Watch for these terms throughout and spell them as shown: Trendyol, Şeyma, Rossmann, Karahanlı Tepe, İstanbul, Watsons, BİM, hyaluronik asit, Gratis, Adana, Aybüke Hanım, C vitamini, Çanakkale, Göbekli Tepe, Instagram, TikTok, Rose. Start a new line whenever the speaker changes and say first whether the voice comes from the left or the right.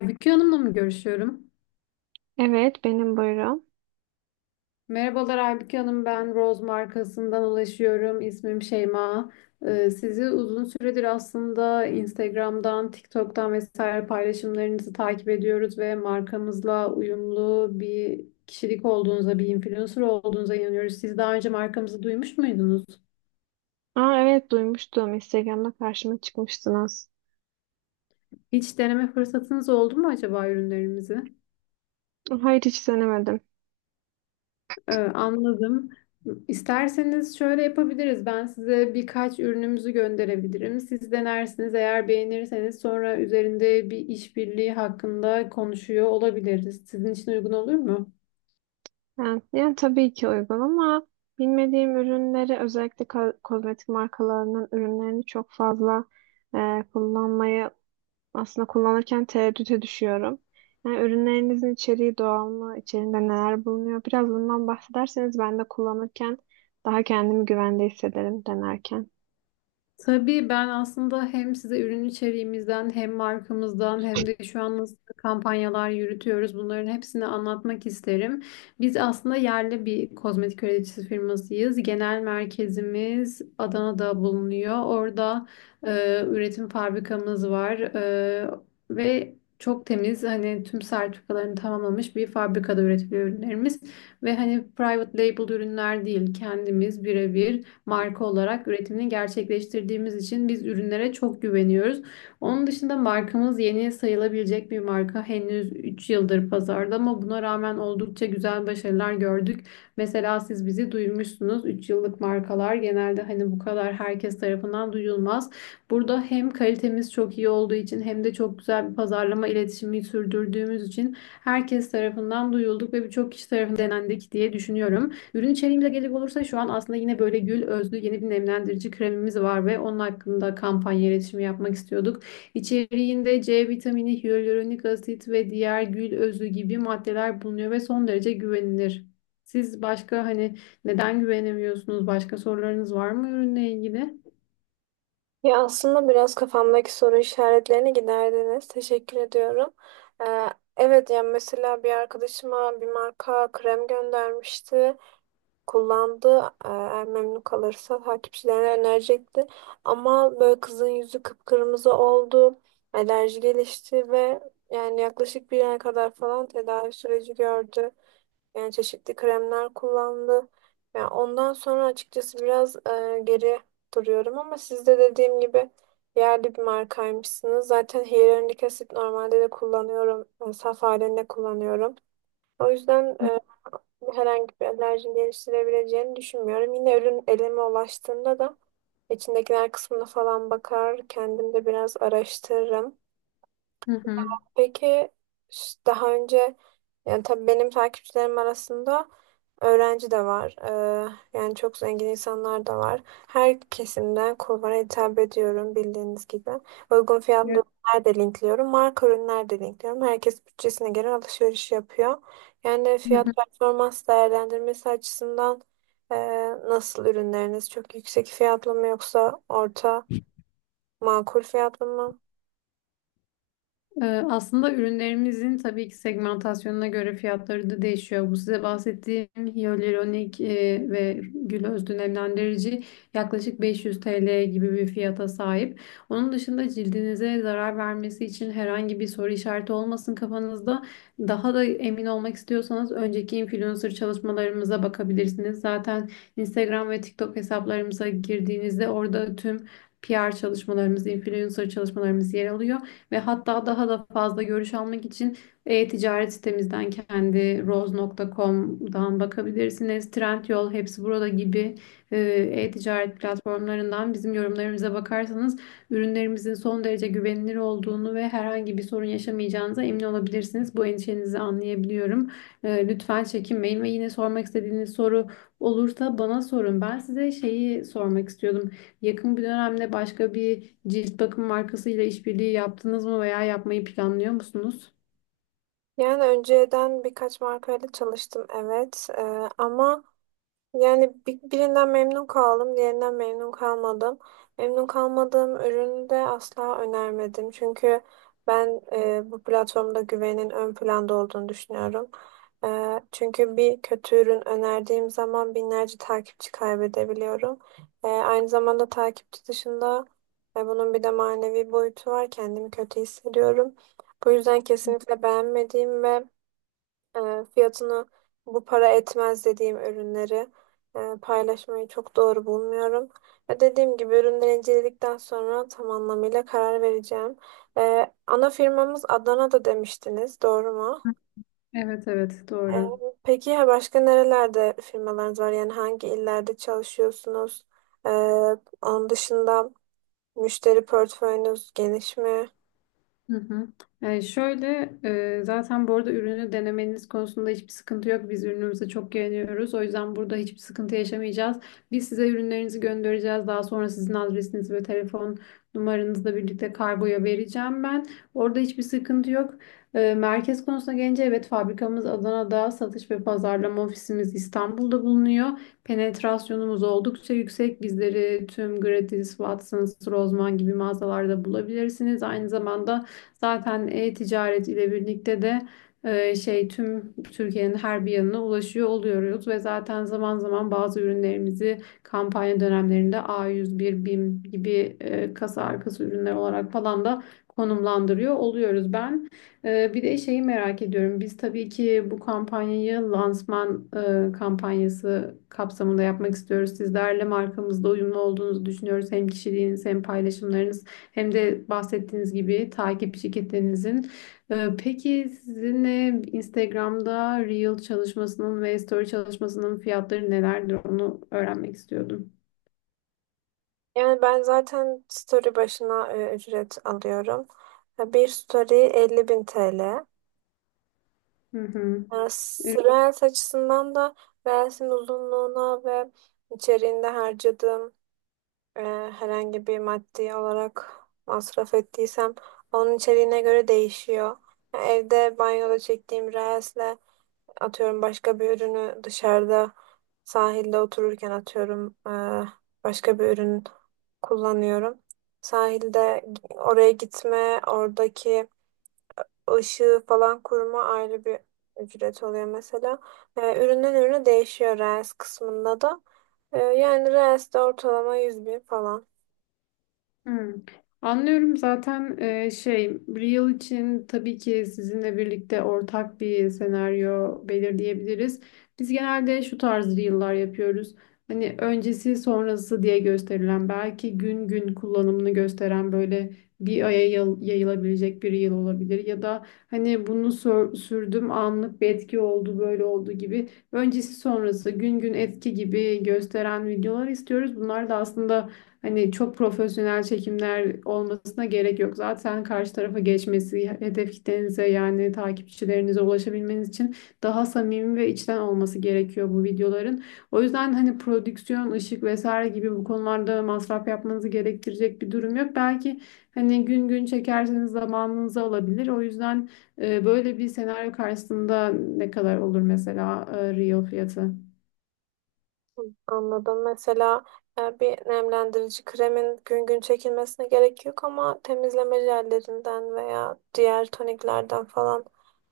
left: Aybüke Hanım'la mı görüşüyorum?
right: Evet, benim buyurun.
left: Merhabalar Aybüke Hanım, ben Rose markasından ulaşıyorum. İsmim Şeyma. Sizi uzun süredir aslında Instagram'dan, TikTok'tan vesaire paylaşımlarınızı takip ediyoruz ve markamızla uyumlu bir kişilik olduğunuza, bir influencer olduğunuza inanıyoruz. Siz daha önce markamızı duymuş muydunuz?
right: Aa, evet duymuştum. Instagram'da karşıma çıkmıştınız.
left: Hiç deneme fırsatınız oldu mu acaba ürünlerimizi?
right: Hayır, hiç denemedim.
left: Anladım. İsterseniz şöyle yapabiliriz. Ben size birkaç ürünümüzü gönderebilirim. Siz denersiniz. Eğer beğenirseniz sonra üzerinde bir işbirliği hakkında konuşuyor olabiliriz. Sizin için uygun olur mu?
right: Yani tabii ki uygun, ama bilmediğim ürünleri, özellikle kozmetik markalarının ürünlerini çok fazla kullanmayı, aslında kullanırken tereddüte düşüyorum. Yani ürünlerinizin içeriği doğal mı? İçerinde neler bulunuyor? Biraz bundan bahsederseniz, ben de kullanırken daha kendimi güvende hissederim denerken.
left: Tabii ben aslında hem size ürün içeriğimizden hem markamızdan hem de şu an nasıl kampanyalar yürütüyoruz bunların hepsini anlatmak isterim. Biz aslında yerli bir kozmetik üreticisi firmasıyız. Genel merkezimiz Adana'da bulunuyor. Orada üretim fabrikamız var ve çok temiz, hani tüm sertifikalarını tamamlamış bir fabrikada üretiliyor ürünlerimiz. Ve hani private label ürünler değil, kendimiz birebir marka olarak üretimini gerçekleştirdiğimiz için biz ürünlere çok güveniyoruz. Onun dışında markamız yeni sayılabilecek bir marka. Henüz 3 yıldır pazarda ama buna rağmen oldukça güzel başarılar gördük. Mesela siz bizi duymuşsunuz. 3 yıllık markalar genelde hani bu kadar herkes tarafından duyulmaz. Burada hem kalitemiz çok iyi olduğu için hem de çok güzel bir pazarlama iletişimi sürdürdüğümüz için herkes tarafından duyulduk ve birçok kişi tarafından denendik diye düşünüyorum. Ürün içeriğimize gelecek olursa şu an aslında yine böyle gül özlü yeni bir nemlendirici kremimiz var ve onun hakkında kampanya iletişimi yapmak istiyorduk. İçeriğinde C vitamini, hyaluronik asit ve diğer gül özlü gibi maddeler bulunuyor ve son derece güvenilir. Siz başka, hani, neden güvenemiyorsunuz? Başka sorularınız var mı ürünle ilgili?
right: Ya, aslında biraz kafamdaki soru işaretlerini giderdiniz. Teşekkür ediyorum. Ee, evet, yani mesela bir arkadaşıma bir marka krem göndermişti. Kullandı. Eğer memnun kalırsa takipçilerine önerecekti. Ama böyle kızın yüzü kıpkırmızı oldu. Alerji gelişti ve yani yaklaşık bir ay kadar falan tedavi süreci gördü. Yani çeşitli kremler kullandı. Yani ondan sonra açıkçası biraz geri duruyorum, ama siz de dediğim gibi yerli bir markaymışsınız. Zaten hyaluronik asit normalde de kullanıyorum, saf halinde kullanıyorum. O yüzden herhangi bir alerji geliştirebileceğini düşünmüyorum. Yine ürün elime ulaştığında da içindekiler kısmına falan bakar, kendim de biraz araştırırım.
left: Hı hı.
right: Peki, daha önce, yani tabii benim takipçilerim arasında öğrenci de var. Yani çok zengin insanlar da var. Her kesimden kulvara hitap ediyorum bildiğiniz gibi. Uygun fiyatlı
left: Evet.
right: ürünler de linkliyorum, marka ürünler de linkliyorum. Herkes bütçesine göre alışveriş yapıyor. Yani
left: Hı
right: fiyat
left: hı.
right: performans değerlendirmesi açısından e, nasıl ürünleriniz? Çok yüksek fiyatlı mı, yoksa orta, makul fiyatlı mı?
left: Aslında ürünlerimizin tabii ki segmentasyonuna göre fiyatları da değişiyor. Bu size bahsettiğim hyaluronik ve gül öz nemlendirici yaklaşık 500 TL gibi bir fiyata sahip. Onun dışında cildinize zarar vermesi için herhangi bir soru işareti olmasın kafanızda. Daha da emin olmak istiyorsanız önceki influencer çalışmalarımıza bakabilirsiniz. Zaten Instagram ve TikTok hesaplarımıza girdiğinizde orada tüm PR çalışmalarımız, influencer çalışmalarımız yer alıyor ve hatta daha da fazla görüş almak için e-ticaret sitemizden, kendi roz.com'dan bakabilirsiniz. Trendyol, hepsi burada gibi e, e-ticaret platformlarından bizim yorumlarımıza bakarsanız ürünlerimizin son derece güvenilir olduğunu ve herhangi bir sorun yaşamayacağınıza emin olabilirsiniz. Bu endişenizi anlayabiliyorum. Lütfen çekinmeyin ve yine sormak istediğiniz soru olursa bana sorun. Ben size şeyi sormak istiyordum. Yakın bir dönemde başka bir cilt bakım markasıyla işbirliği yaptınız mı veya yapmayı planlıyor musunuz?
right: Yani önceden birkaç markayla çalıştım, evet. Ama yani birinden memnun kaldım, diğerinden memnun kalmadım. Memnun kalmadığım ürünü de asla önermedim, çünkü ben bu platformda güvenin ön planda olduğunu düşünüyorum. Çünkü bir kötü ürün önerdiğim zaman binlerce takipçi kaybedebiliyorum. Aynı zamanda takipçi dışında bunun bir de manevi boyutu var, kendimi kötü hissediyorum. Bu yüzden kesinlikle beğenmediğim ve fiyatını bu para etmez dediğim ürünleri paylaşmayı çok doğru bulmuyorum. Ve dediğim gibi, ürünleri inceledikten sonra tam anlamıyla karar vereceğim. Ana firmamız Adana'da demiştiniz, doğru mu?
left: Evet, evet,
right: E,
left: doğru.
right: peki ya başka nerelerde firmalarınız var? Yani hangi illerde çalışıyorsunuz? E, Onun dışında müşteri portföyünüz geniş mi?
left: Hı hı. Yani şöyle, zaten bu arada ürünü denemeniz konusunda hiçbir sıkıntı yok. Biz ürünümüze çok güveniyoruz. O yüzden burada hiçbir sıkıntı yaşamayacağız. Biz size ürünlerinizi göndereceğiz. Daha sonra sizin adresiniz ve telefon numaranızla birlikte kargoya vereceğim ben. Orada hiçbir sıkıntı yok. Merkez konusuna gelince, evet, fabrikamız Adana'da, satış ve pazarlama ofisimiz İstanbul'da bulunuyor. Penetrasyonumuz oldukça yüksek. Bizleri tüm Gratis, Watsons, Rossmann gibi mağazalarda bulabilirsiniz. Aynı zamanda zaten e-ticaret ile birlikte de tüm Türkiye'nin her bir yanına ulaşıyor oluyoruz ve zaten zaman zaman bazı ürünlerimizi kampanya dönemlerinde A101, BİM gibi kasa arkası ürünler olarak falan da konumlandırıyor oluyoruz. Ben bir de şeyi merak ediyorum. Biz tabii ki bu kampanyayı lansman kampanyası kapsamında yapmak istiyoruz. Sizlerle markamızda uyumlu olduğunuzu düşünüyoruz. Hem kişiliğiniz, hem paylaşımlarınız, hem de bahsettiğiniz gibi takip şirketlerinizin. Peki sizinle Instagram'da Reel çalışmasının ve Story çalışmasının fiyatları nelerdir, onu öğrenmek istiyordum.
right: Yani ben zaten story başına ücret alıyorum. Bir story 50.000 TL.
left: Hı hı.
right: Yani Reels açısından da Reels'in uzunluğuna ve içeriğinde harcadığım, e, herhangi bir maddi olarak masraf ettiysem onun içeriğine göre değişiyor. Yani evde banyoda çektiğim Reels'le atıyorum başka bir ürünü, dışarıda sahilde otururken atıyorum başka bir ürün kullanıyorum. Sahilde oraya gitme, oradaki ışığı falan kurma ayrı bir ücret oluyor mesela. Üründen ürüne değişiyor Reels kısmında da. Yani Reels'de ortalama 100 bin falan.
left: Hmm. Anlıyorum. Zaten Real için tabii ki sizinle birlikte ortak bir senaryo belirleyebiliriz. Biz genelde şu tarz Reel'lar yapıyoruz. Hani öncesi sonrası diye gösterilen, belki gün gün kullanımını gösteren, böyle bir aya yayılabilecek bir Reel olabilir. Ya da hani bunu sürdüm, anlık bir etki oldu, böyle oldu gibi öncesi sonrası, gün gün etki gibi gösteren videolar istiyoruz. Bunlar da aslında, hani, çok profesyonel çekimler olmasına gerek yok. Zaten karşı tarafa geçmesi, hedef kitlenize yani takipçilerinize ulaşabilmeniz için daha samimi ve içten olması gerekiyor bu videoların. O yüzden hani prodüksiyon, ışık vesaire gibi bu konularda masraf yapmanızı gerektirecek bir durum yok. Belki hani gün gün çekerseniz zamanınızı alabilir. O yüzden böyle bir senaryo karşısında ne kadar olur mesela reel fiyatı?
right: Anladım. Mesela bir nemlendirici kremin gün gün çekilmesine gerek yok, ama temizleme jellerinden veya diğer toniklerden falan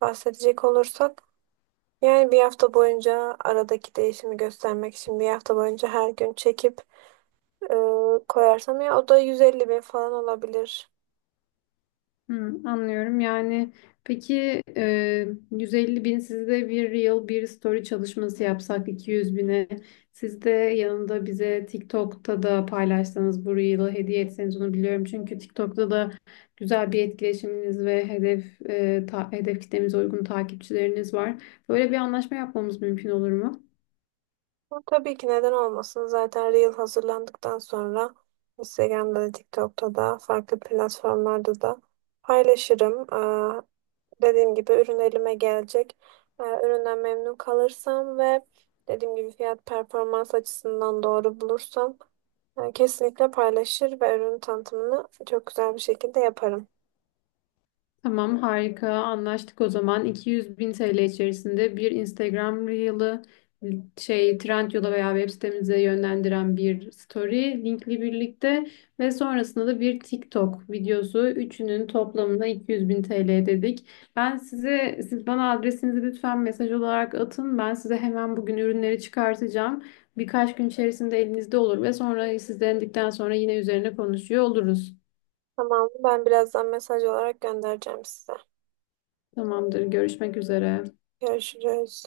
right: bahsedecek olursak, yani bir hafta boyunca aradaki değişimi göstermek için bir hafta boyunca her gün çekip e, koyarsam ya, o da 150 bin falan olabilir.
left: Hı, anlıyorum. Yani peki 150 bin, sizde bir reel bir story çalışması yapsak 200 bine, siz de yanında bize TikTok'ta da paylaşsanız, bu reel'ı hediye etseniz onu biliyorum. Çünkü TikTok'ta da güzel bir etkileşiminiz ve hedef hedef kitlemize uygun takipçileriniz var. Böyle bir anlaşma yapmamız mümkün olur mu?
right: Ama tabii ki, neden olmasın? Zaten Reel hazırlandıktan sonra Instagram'da da, TikTok'ta da, farklı platformlarda da paylaşırım. Dediğim gibi ürün elime gelecek. Üründen memnun kalırsam ve dediğim gibi fiyat performans açısından doğru bulursam, kesinlikle paylaşır ve ürün tanıtımını çok güzel bir şekilde yaparım.
left: Tamam, harika, anlaştık o zaman. 200 bin TL içerisinde bir Instagram Reel'ı, şey, Trendyol'a veya web sitemize yönlendiren bir story linkli birlikte ve sonrasında da bir TikTok videosu, üçünün toplamına 200 bin TL dedik. Ben size, siz bana adresinizi lütfen mesaj olarak atın, ben size hemen bugün ürünleri çıkartacağım. Birkaç gün içerisinde elinizde olur ve sonra siz denedikten sonra yine üzerine konuşuyor oluruz.
right: Tamam, ben birazdan mesaj olarak göndereceğim size.
left: Tamamdır, görüşmek üzere.
right: Görüşürüz.